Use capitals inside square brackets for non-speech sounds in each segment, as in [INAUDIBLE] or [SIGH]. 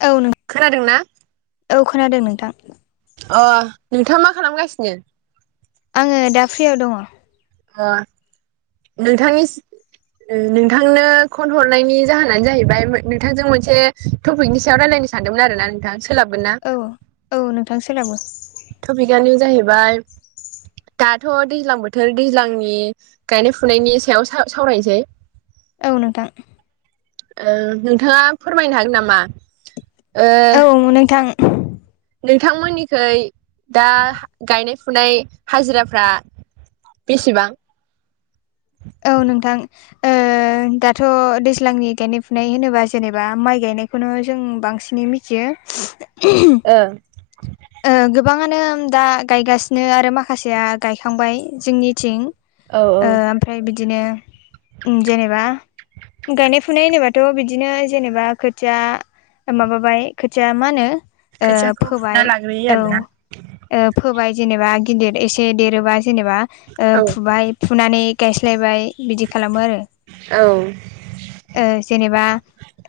औ खोनादों ना? औ खोनादों नोंथां। अ नोंथाङा मा खालामगासिनो? आङो दा फ्रियाव दङ। अ नोंथांनि नोंथांनो फन हरनायनि जाहोनानो जाहैबाय नोंथांजों मोनसे टपिकनि सायाव रायलायनो सानदोंमोन आरो ना नोंथां सोलाबगोनना? औ औ नोंथां सोलाबो। टपिकआनो जाहैबाय दाथ' दैज्लां बोथोर दैज्लांनि गायनाय फुनायनि सायाव साव सावरायनोसै। औ नोंथां। नोंथाङा फोरमायनो हागोन नामा ओ औ नोंथां। नोंथांमोननिखै दा गायनाय फुनाय हाजिराफ्रा बेसेबां? औ नोंथां ओ ओ दाथ' दैज्लांनि गायनाय फुनाय होनोबा जेनेबा माइ गायनायखौनो जों बांसिनै मि थियो। ओ ओ गोबाङानो दा गायगासिनो आरो माखासेया गायखांबाय जोंनिथिं। ओ औ ओमफ्राय बिदिनो जेनेबा गायनाय फुनाय होनोबाथ' बिदिनो जेनेबा खोथिया माबाबाय खोथिया मा होनो ओ फोबाय। बिदि औ आरोना। ओ फोबाय जेनेबा गिदिर एसे देरोबा जेनेबा ओ औ फुबाय फुनानै गायस्लायबाय बिदि खालामो आरो। औ ओ जेनेबा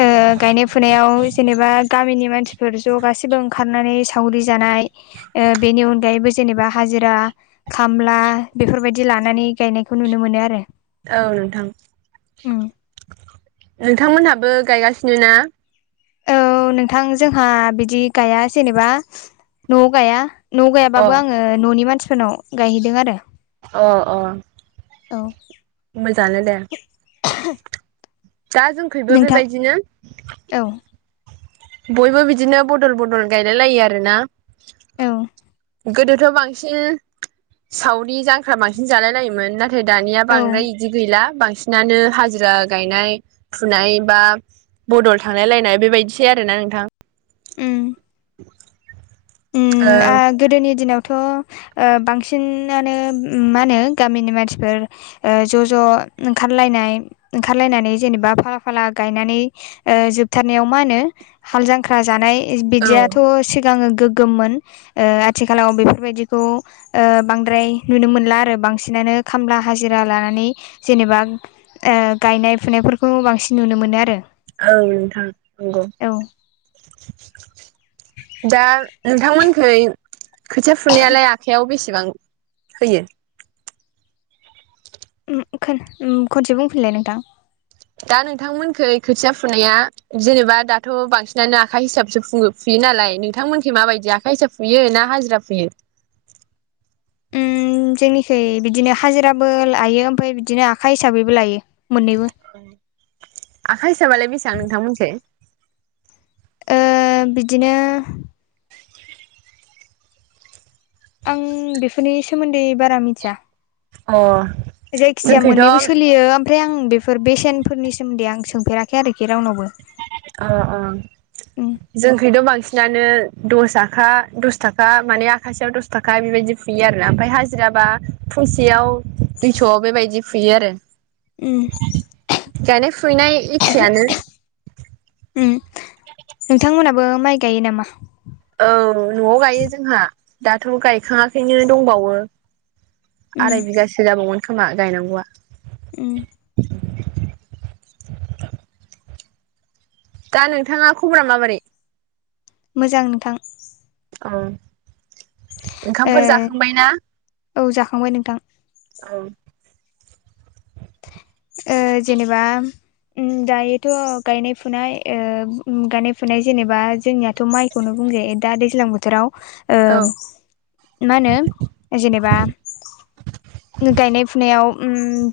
ओ गायनाय फुनायाव जेनेबा गामिनि मानसिफोर ज' गासैबो ओंखारनानै सावरि जानाय ओ बेनि अनगायैबो जेनेबा हाजिरा खामला बेफोरबायदि लानानै गायनायखौ नुनो मोनो आरो। औ नोंथां उम नोंथांमोनहाबो गायगासिनो ना? औ नोंथां जोंहा बिदि गाया जेनेबा न'आव गाया न'आव अ गायाबो आङो ओ न'नि मानसिफोरनाव गायहैदों आरो। अ अ औ मोजाङानो दे। दा जोंखैबो नोंथां बेबायदिनो। औ बयबो बिदिनो बदल बदल गायलाय लायो आरो ना। औ गोदोथ' बांसिन सावरि जांख्रा बांसिन जालाय लायोमोन ना थाय दानिया औ बांद्राय इदि गैला बांसिनानो हाजिरा गायनाय फुनाय बा बदल थांलायलायनाय बेबायदिसै आरो ना नोंथां। उम ओ उम आ गोदोनि दिनावथ' ओ बांसिनानो उम मा होनो गामिनि मानसिफोर ओ ज' ज' ओंखारलायनाय, ओंखारलायनानै जेनेबा फाला फाला गायनानै ओ जोबथारनायाव मा होनो? हाल जांख्रा जानाय औ बिदियाथ' सिगांङो गोग गोममोन। ओ आथिखालाव बेफोरबायदिखौ बांद्राय नुनो मोनला आरो बांसिनानो खामला हाजिरा लानानै जेनेबा ओ गायनाय फुनायफोरखौ बांसिन नुनो मोनो आरो। औ नोंथां नंगौ। औ दा नोंथांमोनखै खोथिया फुनायालाय आखाइयाव बेसेबां होयो? उम खन-खनसे बुंफिनलाय नोंथां। दा नोंथांमोनखै खोथिया फुनाया जेनेबा दाथ' बांसिनानो आखा हिसाबसो फु-फुयो नालाय नोंथांमोनखि माबायदि आखा हिसाब फुयो ना हाजिरा फुयो? उम जोंनिखै बिदिनो हाजिराबो लायो ओमफ्राय बिदिनो आखा हिसाबैबो लायो। मोननैबो। आखा हिसाबालाय बेसेबां नोंथां मोनखै? ओ बिदिनो आं बेफोरनि सोमोन्दै बारा मिथिया। आ। जायखिजाया मोन्नैबो सोलियो ओमफ्राय आं बेफोर बेसेनफोरनि सोमोन्दै आं सोंफेराखै आरोखि रावनावबो। अ' अ'। उम जोंखैथ' बांसिनानो दस आखा दस थाखा माने आखासेयाव दस थाखा बेबायदि फुयो आरोना, ओमफ्राय हाजिराबा फुंसेयाव दुइस' बेबायदि फुयो आरो। उम गायनाय फुनाय एखेयानो। उम। नोंथांमोनहाबो माइ गायो नामा? औ। न'आव गायो जोंहा दाथ' गायखाङाखैनो दंबावो। उम आराय बिगासो जाबावगोन खोमा गायनांगौआ। ओम। दा नोंथाङा खबरा माबोरै? मोजां नोंथां। अ'। ओंखामफोर ओ जाखांबाय ना? औ जाखांबाय नोंथां। औ। ओ जेनेबा दायोथ' गायनाय फुनाय ओ गायनाय फुनाय जेनेबा जोंनियाथ' माइ बेखौनो बुंजायो दा दैज्लां बोथोराव ओ औ मा होनो जेनेबा गायनाय फुनायाव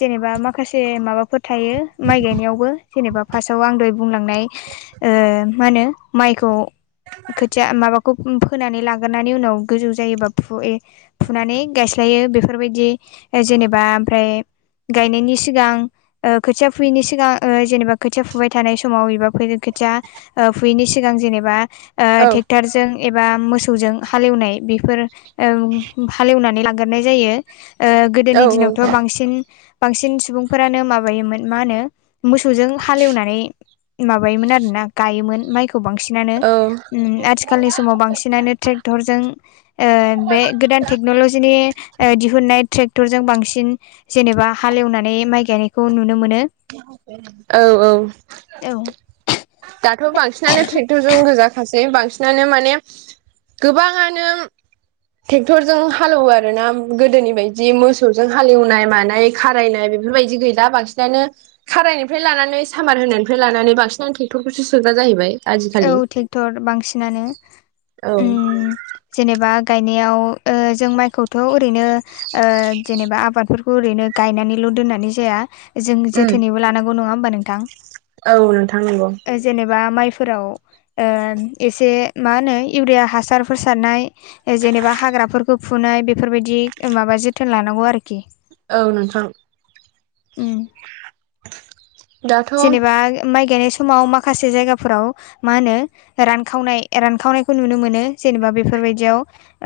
जेनेबा माखासे माबाफोर थायो माइ गायनायावबो जेनेबा फार्स्टाव आं दहाय बुंलांनाय ओ मा होनो माइखौ खोथिया मााबाखौ फोनानै लाग्रोनानै उनाव गोजौ जायोबा फुयो। फुनानै गायस्लायो बेफोरबायदि जेनेबा ओमफ्राय गायनायनि सिगां खोथिया फुयैनि सिगां ओ जेनेबा खोथिया फुबाय थानाय समाव एबा खोथिया ओ फुयैनि सिगां जेनेबा औ ट्रेक्टारजों एबा मोसौजों हालेवनाय बेफोर हालेवनानै ला गोरनाय जायो। ओ औ गोदोनि दिनावथ' बांसिन बांसिन सुबुंफोरानो माबायोमोन मा होनो? मोसौजों हालेवनानै माबायोमोन आरो ना गायोमोन माइखौ बांसिनानो। औ आथिखालनि समाव बांसिनानो ट्रेक टरजों ओ बे गोदान टेक्नलजिनि दिहुननाय ट्रेक्टरजों बांसिन जेनेबा हालेवनानै माइ गायनायखौ नुनो मोनो। औ औ। औ दाथ' बांसिनानो ट्रेक्टरजों गोजाखासै बांसिन नानो माने गोबाङानो ट्रेक्टरजों हालेवो आरो ना गोदोनि बायदि मोसौजों हालेवनाय मानाय खारायनाय बेफोरबायदि गैला बांसिनानो खाराइनिफ्राय लानानै सामार होनायनिफ्राय लानानै बांसिनानो ट्रेक्टरखौसो सोग्रा जाहैबाय। औ आजिखालि ट्रेक्टर बांसिनानो। औ उम जेनेबा गायनायाव जों माइखौथ' ओरैनो ओ जेनेबा आबादफोरखौ ओरैनो गायनानैल' दोननानै जाया। जों उम जोथोनैबो लानांगौ नङा होनबा नोंथां? औ नोंथां नंगौ। जेनेबा माइफोराव ओ एसे मा होनो इउरिया हासारफोर सारनाय ओ जेनेबा हाग्राफोरखौ फुनाय बेफोरबायदि माबा जोथोन लानांगौ आरोखि। औ नोंथां। उम। दाथ' औ जेनेबा माइ गायनाय समाव माखासे जायगाफोराव मा होनो? रानखावनाय-रानखावनायखौ नुनो मोनो। जेनेबा बेफोरबायदियाव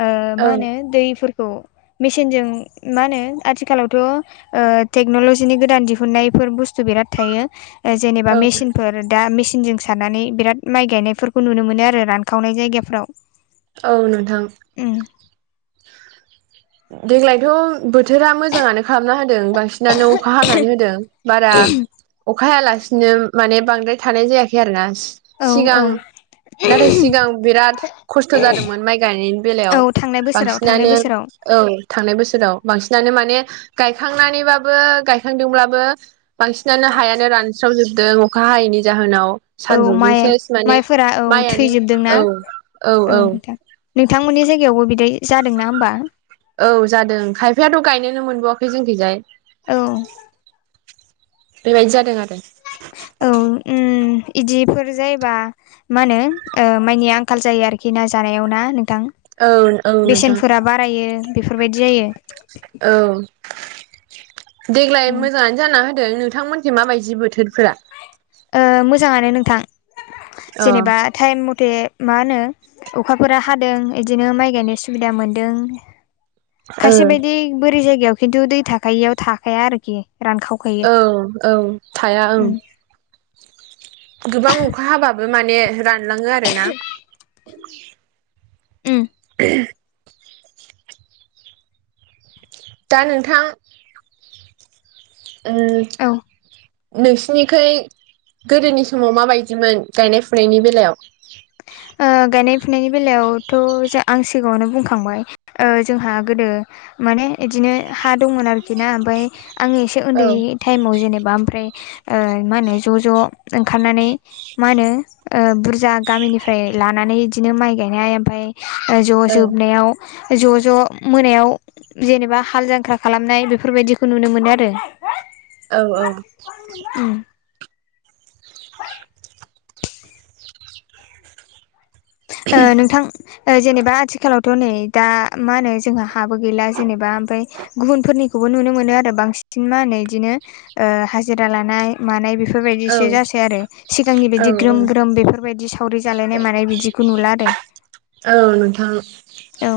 ओ मा होनो दैफोरखौ मेसिनजों मा होनो आथिखालावथ' ओ टेक्न'लजिनि गोदान दिहुनन्नायफोर बुस्थु बिराद थायो। जेनेबा औ मेसिनफोर दा मेचिनजों सारनानै बिराद माइ गायनायफोरखौ नुनो मोनो आरो रानखावनाय जायगाफोराव। औ नोंथां। देग्लायथ' बोथोरा मोजाङानो खालामना होदों बांसिन नानो अखा हानानै होदों। बारा अखाहायालासिनो माने बांद्राय थानाय जायाखै आरोना। औ औ सिगां, नाथाय सिगां बिराद खस्थ' जादोंमोन माइ गायनायनि औ बेलायाव थांनाय बोसोराव थांनाय बांसिनानो बोसोराव औ थांनाय बोसोराव बांसिनानो माने गायखांनानैबाबो गायखांदोंब्लाबो बांसिनानो हायानो रानस्रावजोबदों अखा हायैनि जाहोनाव। औ सान्दुंजों माइ सेस माने माइफोरा औ माइआनो थैजोबदोंना औ। औ औ। नोंथांमोननि जायगायावबो बिदै जादों ना होमबा? औ जादों। खायफायाथ' गायनोनो मोनबावआाखै जोंखैजाय। औ‌। बेबादि जादों आरो। औ उम इदिफोर जायोबा मा होनो ओ माइनि आंखाल जायो आरोखि ना जानायाव ना? नों थां औ औ नोंथां बेसेनफोरा बारायो बेफोरबायदि जायो। औ। देग्लाय उम मोजाङानो जाना हो दों। नोंथांमोनखै माबायदि बोथोरफोरा? ओ मोजाङानो नोंथां। अ जेनेबा टाइम मथे मा होनो अखाफोरा हादों। बिदिनो माइ गायनो सुबिदा मोन्दों। ओ खायसे बायदि बोरै जायगायाव खिन्थु दै थाखायियाव थाखाया आरोखि रानखाव औ औ। थाया ओं। गोबां अखा हाबाबो माने रानलाङो आरो ना? उम। [UNINTELLIGIBLE] दा नोंथां ओ औ नोंसिनिखै गोदोनि समाव माबायदिमोन? गायनाय फुनायनि बेलायाव? ओ गायनाय फुनायनि बेलायावथ' आं सिगाङावनो बुंखांबाय। ओ जोंहा गोदो माने बिदिनो हा दंमोन आरोखि ना ओमफ्राय आं एसे औ उन्दै टाइमाव जेनेबा ओमफ्राय ओ मा होनो ज' ज' ओंखारनानै मा होनो ओ बुरजा गामिनिफ्राय फाय लानानै बिदिनो माइ गायनाय ओमफ्राय ज' औ जोबनायाव ज' ज' मोनायाव जेनेबा हाल जांख्रा खालामनाय बेफोरबायदिखौ नुनो मोनो आरो। औ औ। उम। ओ नोंथां ओ जेनेबा आथिखालावथ' नै दा मा होनो जोंहा हाबो गैला जेनेबा ओमफ्राय गुबुनफोरनिखौबो नुनो मोनो आरो बांसिन मा होनो बिदिनो ओ हाजिरा लानाय मानाय बे औ बेफोरबायदिसो जासै आरो सिगांनि बायदि औ ग्रोम ग्रोम बेफोरबायदि सावरि जालायनाय मानाय बिदि खौ नुला आरो। औ नोंथां। औ।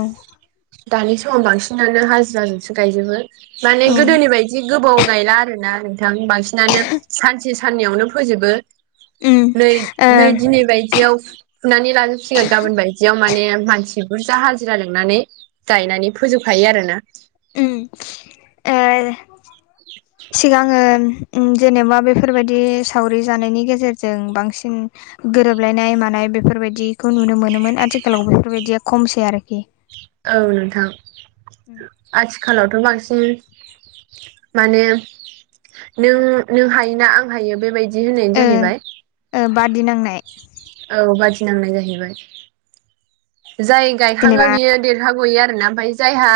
दानि समाव बांसिनानो हाजिराजोंसो गायजोबो। माने औ गोदोनि बाय दि गोबाव गायला आरो ना नोंथां? बांसिनानो सानसे साननैयावनो फोजोबो उम नै ओ नै दिनै बायदियाव फुनानै लाजोबसिगोन गाबोन बायदियाव माने मानसि बुरजा हाजिरा लोंनानै गायनानै फोजोबखायो आरोना। उम। ओ सिगाङो उम जेनेबा बेफोरबायदि सावरि जानायनि गेजेरजों बांसिन गोरोबलायनाय मानाय बेफोरबायदिखौ नुनो मोनोमोन आथिखालाव बेफोरबायदिया खमसै आरोखि। औ नोंथां। उम। आथिखालावथ' बांसिन माने नों नों हायो ना आं हायो बेबायदि होननायनि ओ जाहैबाय। ओ बादि नांनाय। औ बादिनांनाय जाहैबाय। जाय गायखाङो जेनेबा बियो देरहागयो आरोना ओमफ्राय जायहा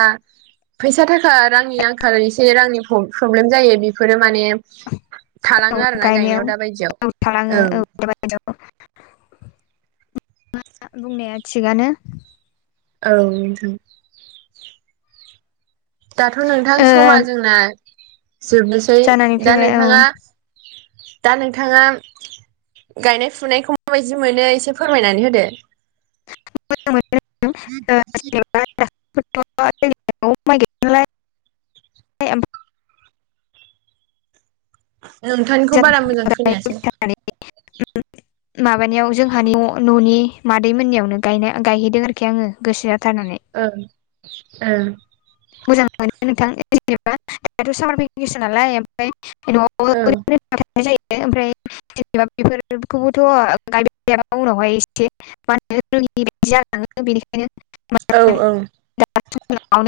फैसा थाखा‌ रांनि आंखाल एसे रांनि प्र-प्रब्लेम जायो बेफोरो माने थालाङो आरो ना गायनायाव दा औ थालाङो बायदियाव औ। [UNINTELLIGIBLE] नोंथाङा बुंनाया थिगानो। औ नोंथां। दाथ' नोंथां ओ समा जोंना जोबनोसै, जानानै दा फैबाय औ नोंथाङा दा नोंथाङा गायनाय फुनायखौ माबायदि मोनो एसे फोरमायनानै होदो। [UNINTELLIGIBLE] [UNINTELLIGIBLE] नोंथांनिखौ बारा मोजां खोनायासै। [UNINTELLIGIBLE] माबानायाव जोंहानि न'नि मादै मोननियावनो गायनो गायहैदों आरोखि आङो गोसो जाथारनानै ओं ओ। मोजां मोनो नोंथां जेनेबा दाथ' सामार भेकेसन नालाय ओमफ्राय न'आवबो ओं नाय जायो ओमफ्राय जेनेबा बेफोरखौबोथ' गायबायथायाबा उनावहाय एसे औ औ [UNINTELLIGIBLE]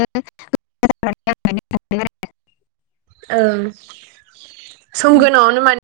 [UNINTELLIGIBLE] औ उम समगोनांआवनो माने